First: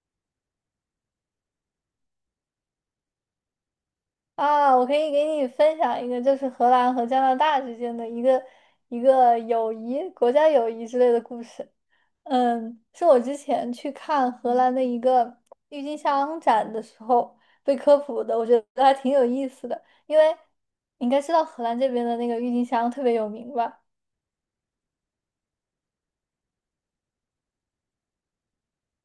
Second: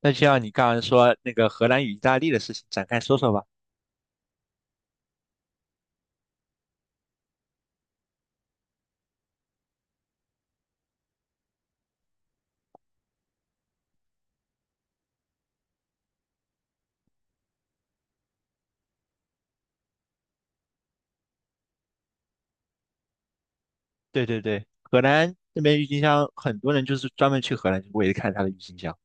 那就像你刚刚说那个荷兰与意大利的事情，展开说说吧。啊，我可以给你分享一个，就是荷兰和加拿大之间的一个友谊、国家友谊之类的故事。是我之前去看荷兰的一个郁金香展的时候被科普的，我觉得还挺有意思的。因为你应该知道荷兰这边的那个郁金香特别有名吧？对对对，荷兰那边郁金香，很多人就是专门去荷兰为了看它的郁金香。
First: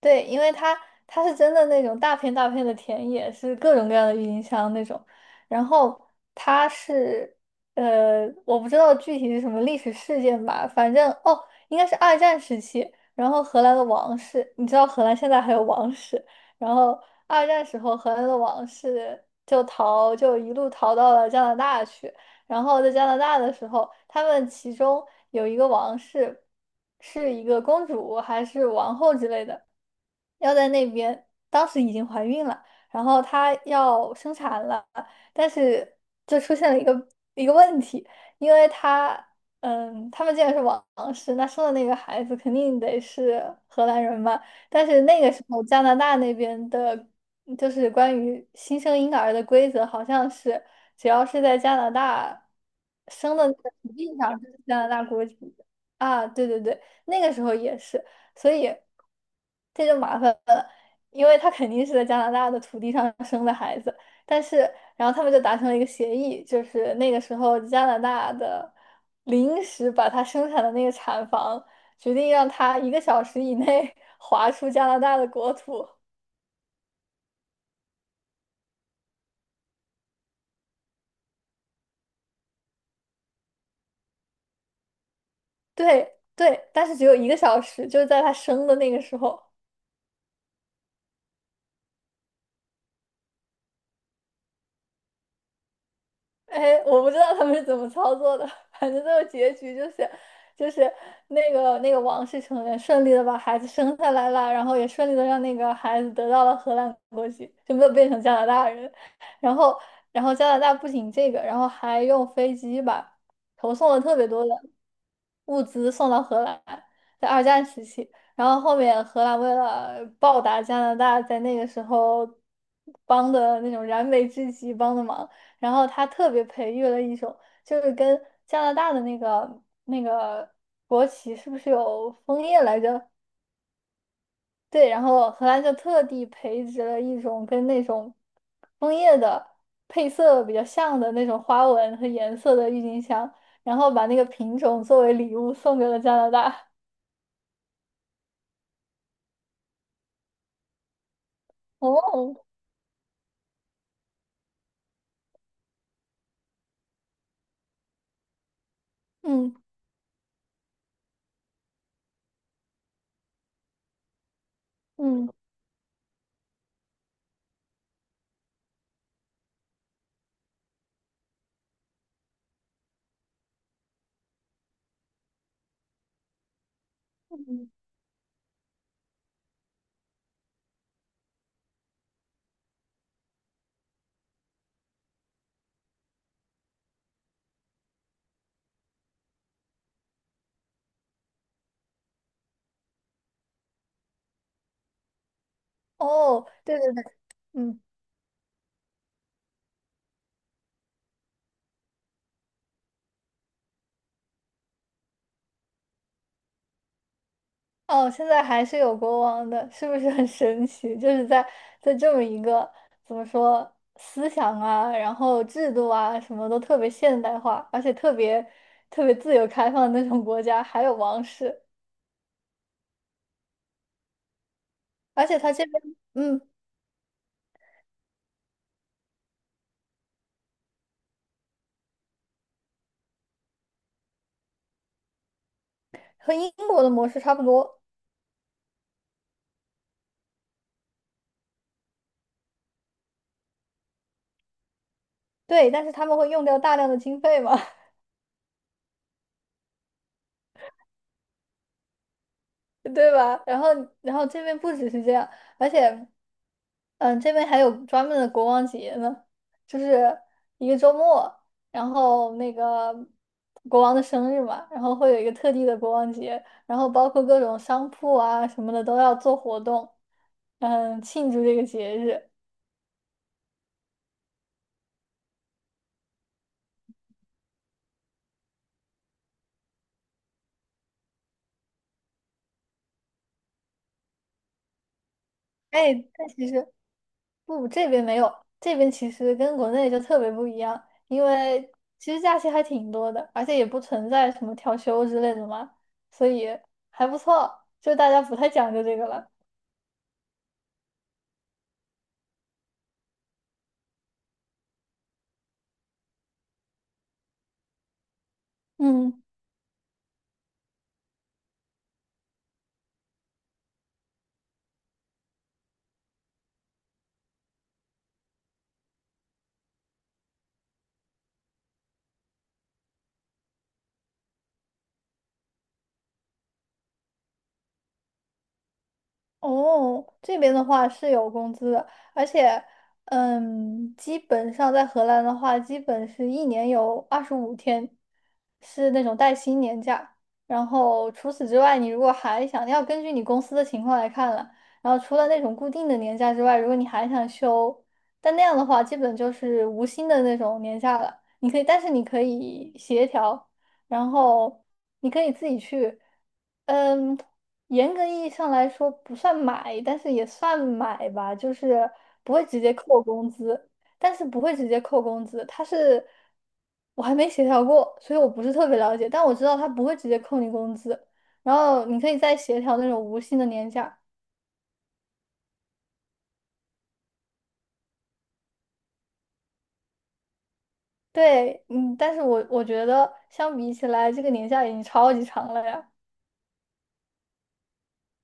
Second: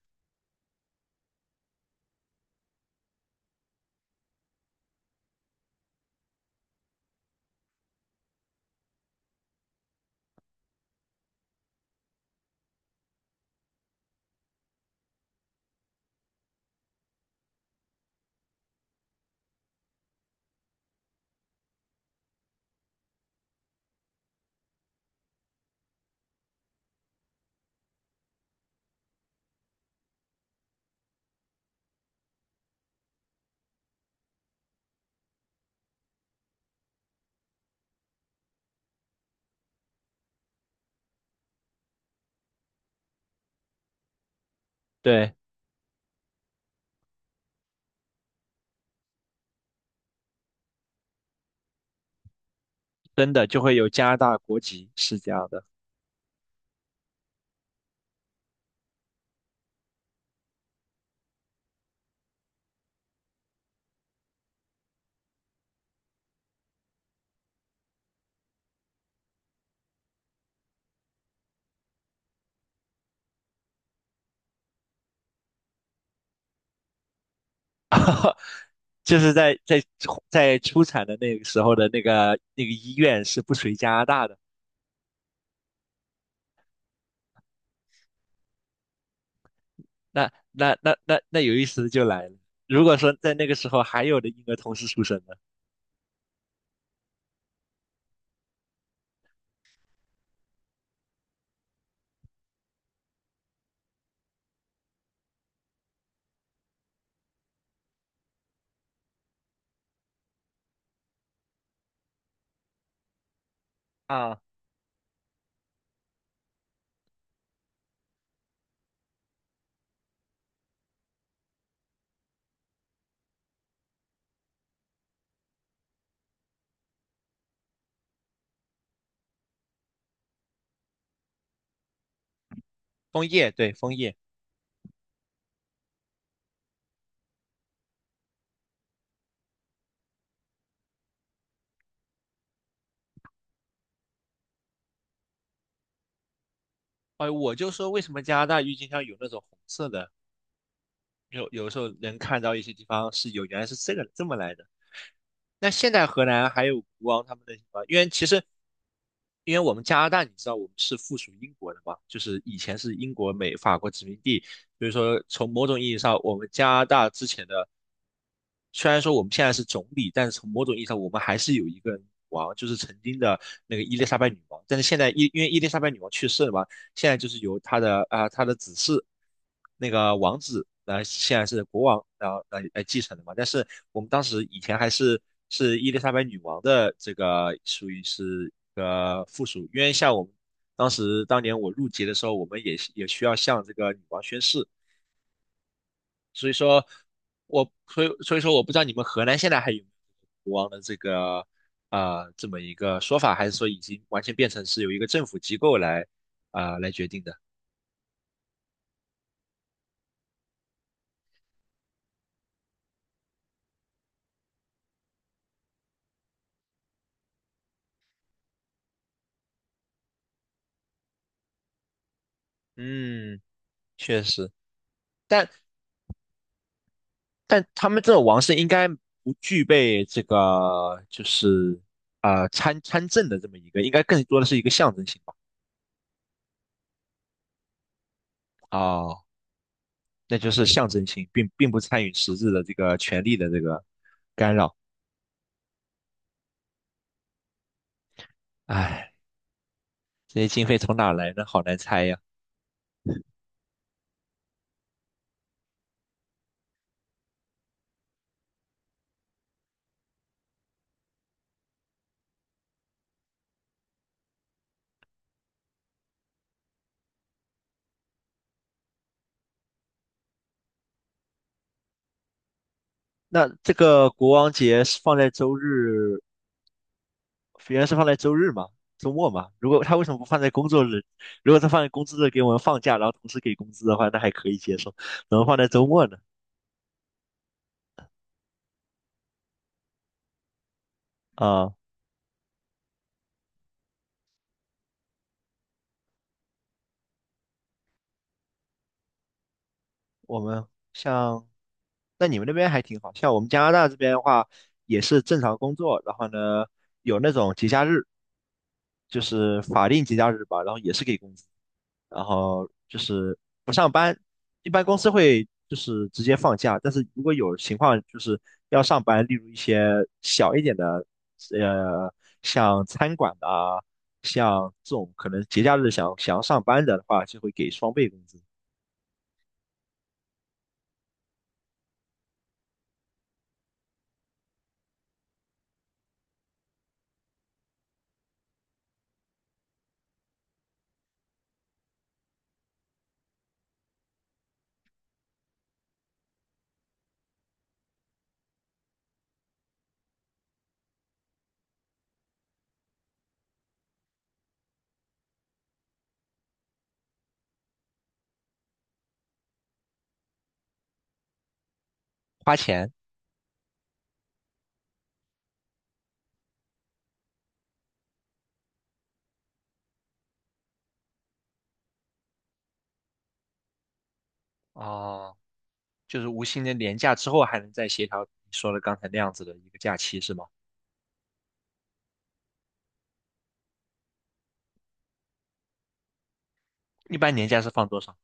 对，因为它它是真的那种大片大片的田野，是各种各样的郁金香那种。然后它是我不知道具体是什么历史事件吧，反正哦，应该是二战时期。然后荷兰的王室，你知道荷兰现在还有王室。然后二战时候，荷兰的王室就逃，就一路逃到了加拿大去。然后在加拿大的时候，他们其中有一个王室是一个公主还是王后之类的。要在那边，当时已经怀孕了，然后她要生产了，但是就出现了一个问题，因为她，他们既然是王室，那生的那个孩子肯定得是荷兰人嘛，但是那个对，时候加拿大那边的，就是关于新生婴儿的规则，好像是只要是在加拿大真生的的那就个会有土加地拿大上，就是国加拿籍，大是国这籍样的。的。啊，对对对。那个时候也是，所以这就麻烦了，因为他肯定是在加拿大的土地上生的孩子，但是然后他们就达成了一个协议，就是那个时候加拿大的临时把他生产的那个产房决定让他一个小时以内 划出加拿大的国土。就是在出产的那个时候的那个医院是不属于加拿大的。对对，但是只有一个小时，就是在他生的那个时候。那有意思的就来了，如果说在那个时候还有的婴儿同时出生的哎，我不知道他们是怎么操作的，反正最后结局就是，就是那个王室成员顺利的把孩子生下来了，然后也顺利的让那个孩子得到了荷兰国籍，就没有变成加拿大人。然后，然后加拿大不仅这个，然后还用飞机把投送了特别啊，多的。物资送到荷兰，在二战时期。然后后面荷兰为了报答加拿大在那个时候帮的那种燃眉之急帮的忙，然后他特别培育了一种，就是跟加拿大的那个国旗是不是有枫叶来着？枫叶，对，枫叶。对，然后荷兰就特地培植了一种跟那种枫叶的配色比较像的那种花纹和颜色的郁金香，然后把那个品种作为礼物送给了加拿大。哎，我就说为什么加拿大郁金香有那种红色的有时 候哦，能看到一些地方是有原来是这个这么来的。那现在荷兰还有国王他们那些地方，因为嗯我们加拿大，你知道我们是附属英国的嘛，就是以前是英国、美、法国殖民地，所以说嗯从某种意义上，我们加拿大之前的虽然说我们现在是总理，但是从某种意义上，我们还是有一个女王，就是曾经的那个伊丽莎白女王。但是现在因为伊丽莎白女王去世了嘛，现在就是由嗯，他的子嗣那个王子，现在是国王，然后来继承的嘛。但是我们当时以前还是伊丽莎白女王的这个属于是一个附属，因为像我们当年我入籍的时候，我们也需要向这个女王宣誓，哦，所以对说对对，嗯。我不知道你们荷兰现在还有没有国王的这么一个说法，还是说已经完全变成是由一个政府机构来决定的？哦，现在还是有国王的，是不是很神奇？就是在这么一个怎么说思想啊，然后制度啊，什么都特别现代化，而且特别特别自由开放的那种国家，还有王室，嗯。确实，而且但他这边嗯但他们这种王室应该不具备这个就是参政的这么一个，应该更多的是一个象征性吧。和英国的模式差不多。哦，那就是象征性，并不参与实质的这个权力的这个干扰。对，但是他们会用掉大量的经费嘛。唉，这些经费从哪来呢？好难猜呀。对吧？然后然后这边不只是这样，而且。这边还有专门的国王节呢，就是一个周末，然后那个国王的生日嘛，然后会有一个特地的国王节，然后包括各种商铺啊什么的都要做活动，庆祝这个节日。那这个国王节是放在周日，原来是放在周日嘛？周末嘛？如果他为什么不放在工作日？如果他放在工作日给我们放假，然后同时给工资的话，那还可以接受，怎么放在周哎，末呢？但其实不，这边没有，这边其实跟国内就特别不一样，因为啊，其实假期还挺多的，而且也不存在什么调休之类的嘛，所以还不错，就大家不太讲究这个了。我们像，那你们那边还挺好，像我们加拿大这边的话，也是正常工作，然后呢，有那种节假日，就嗯。是法定节假日吧，然后也是给工资，然后就是不上班，一般公司会就是直接放假，但是如果有情况就是要上班，例如一些小一点的，呃，像餐馆的啊，像这种可能节假日想要上班的话，就会给双倍工资，哦，这边的话是有工资的，而且，基本上在荷兰的话，基本是一年有二十五天是那种带薪年假，然后除此之外，你如果还想要根据你公司的情况来看了，然后除了那种固定的年假之外，如果你还想休，但那样的话，基本就是无薪的那种年假了。你可以，但是你可以协调，然后你可以自己去。嗯，严格意义上来说不算买，但是也算买吧，就是不会花直接钱。扣工资，但是不会直接扣工资，它是我还没协调过，所以我不是特别了解，但我知道他不会直接扣你工资，然后你可以再协调那种无薪的年假。哦。就是无薪的年假之后还能再协调你说的刚才那样子的一个假期是吗？对，但是我觉得相比起来，这个年假已经超级长了呀，一般年假是放多少？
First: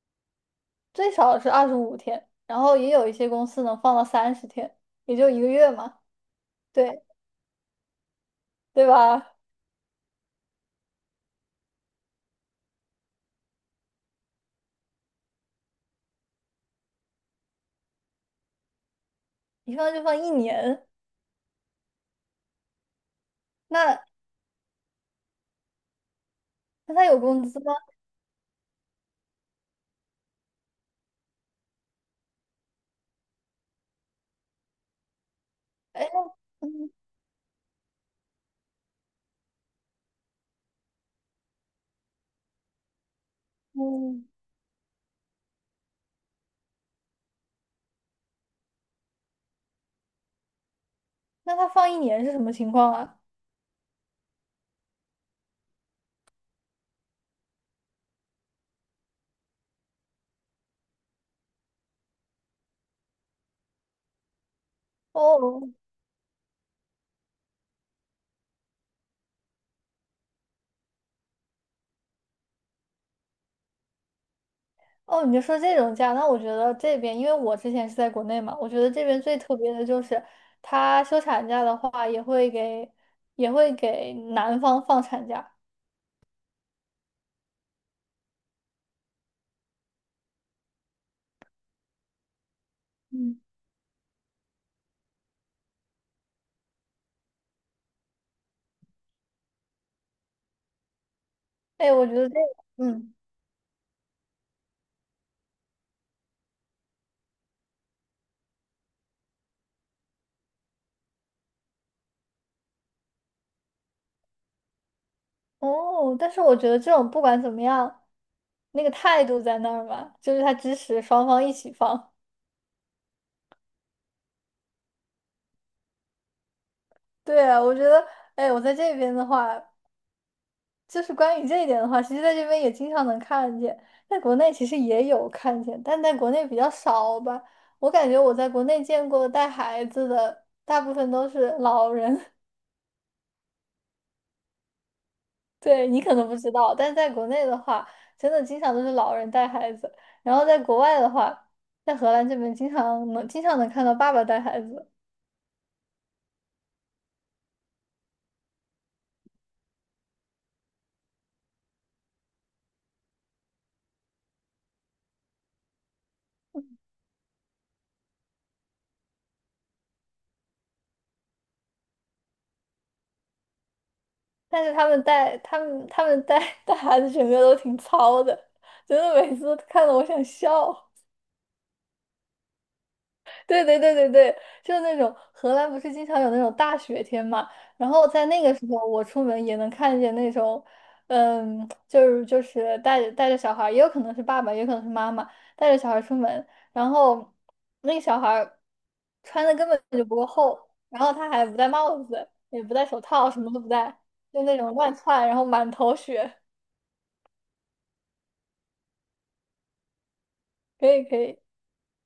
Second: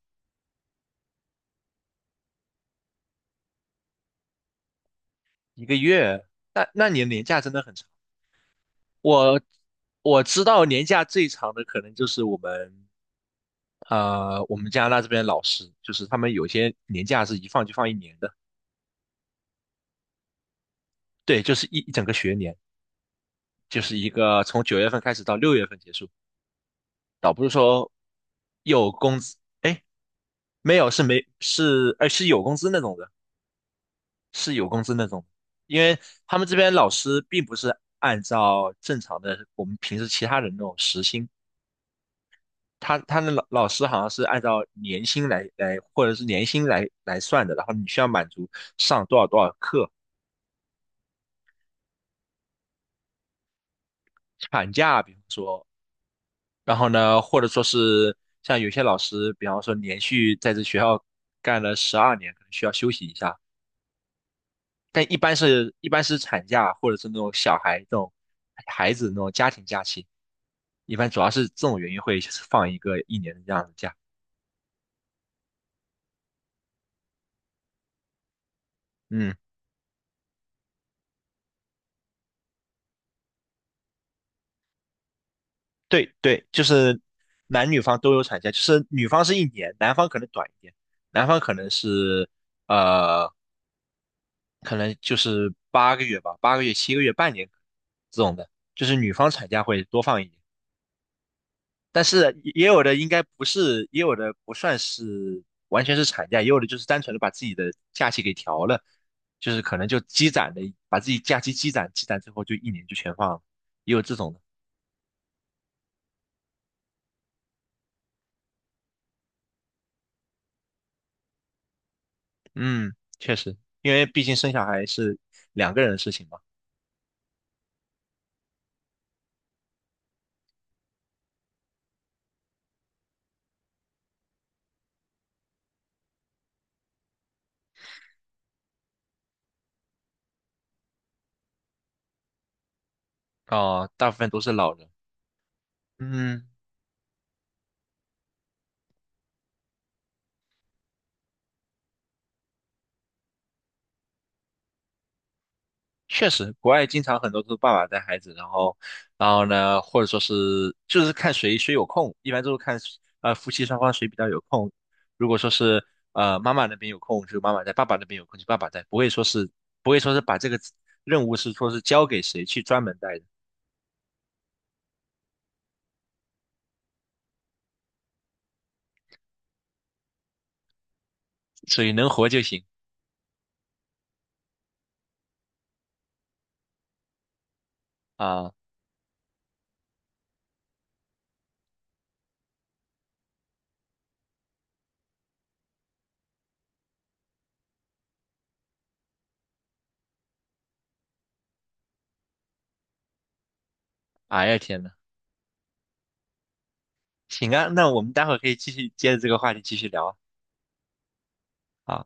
最少是二十五天，然后也有一些公司能放到30天，也就一个一月个嘛，月？那你对的年假真的很长。对吧？我我知道年假最长的可能就是我们加拿大这边的老师，就是他们有些年假是一放就放一年的，一放就放一年。对，就是一整个学年，就是那一个从9月份开始到6月份结束，那他有倒工不是资吗？说有工资，哎，没有是没是，呃是有工资那种的。是有工资那种，因为哎，那他们这边老嗯师并不是按照正常的我们平时其他人那种时薪，他的老师好像是嗯，按照年薪来或者是年薪来算的，然后你需要满足上多少多少课，那他放一年是什么情况啊？产假比方说，然后呢或者说是像有些老师，比方说连续在这学校干了12年，可能需要休息一下，但一般哦是一般是产假或者是那种小孩这种孩子那种家庭假期，一般主要是这种原因会放一个一年的这样的假。哦，你就说这种假，那我觉得这边，因为我之前是在国内嘛，我觉得这边嗯，最特别的就是，他休产假的话也会给也会给男方放产假。对对，就是男女方都有产假，就是女方是一年，男方可能短一点，男方可能呃，嗯，就是八个月吧，八个月、7个月、半年这种的，就是女方产假会多放一年。哎，但我觉得这是也有个，的应该不是，也有的不算是完全是产假，也有的就是单纯的把自己的假期给调了，就是可能就积攒的，把自己假期积攒积攒之后，就一年就全放了，也有这种的。哦，但是我觉得这种不管怎么样，那个态度在那儿吧，就是他支持双方一起放。嗯，确实，因为毕竟生小孩是两个人的事情嘛，对啊，我觉得，哎，我在这边的话。就是关于这一点的话，其实在这边也经常能看见，在国内其实也有看见，但在国内比较少吧。我感觉我在国内见过带孩子的，大部分都是老人。哦，大部分都是老人。对，你可能不嗯。知道，但在国内的话，真的经常都是老人带孩子。然后在国外的话，在荷兰这边经常能看到爸爸带孩子，确实，国外经常很多都是爸爸带孩子，然后呢，或者说是就是看谁谁有空，一般都是看夫妻双方谁比较有空。如果说是妈妈那边有空，就妈妈带；爸爸那边有空，就爸爸带，不会说是把这个任务是说是交给谁去专门带的，但是他们带他们带 带孩子，整个都挺糙的，真的每次都看得我想笑。所以能活就行 对对对对对，就是那种荷兰不是经常有那种大雪天嘛，然后在那啊！个时候我出门也能看见那种，就是带着带着小孩儿也有可能是爸爸，也有可能是妈妈带着小孩儿出门，然后那个小孩儿穿的根本就不够厚，然后他还不戴帽子，也不戴手套，什么都不戴，就哎那呀种天呐，乱窜，然后满头雪，行啊，那我们待会儿可以继续接着这个话题继续聊啊。可以可以。好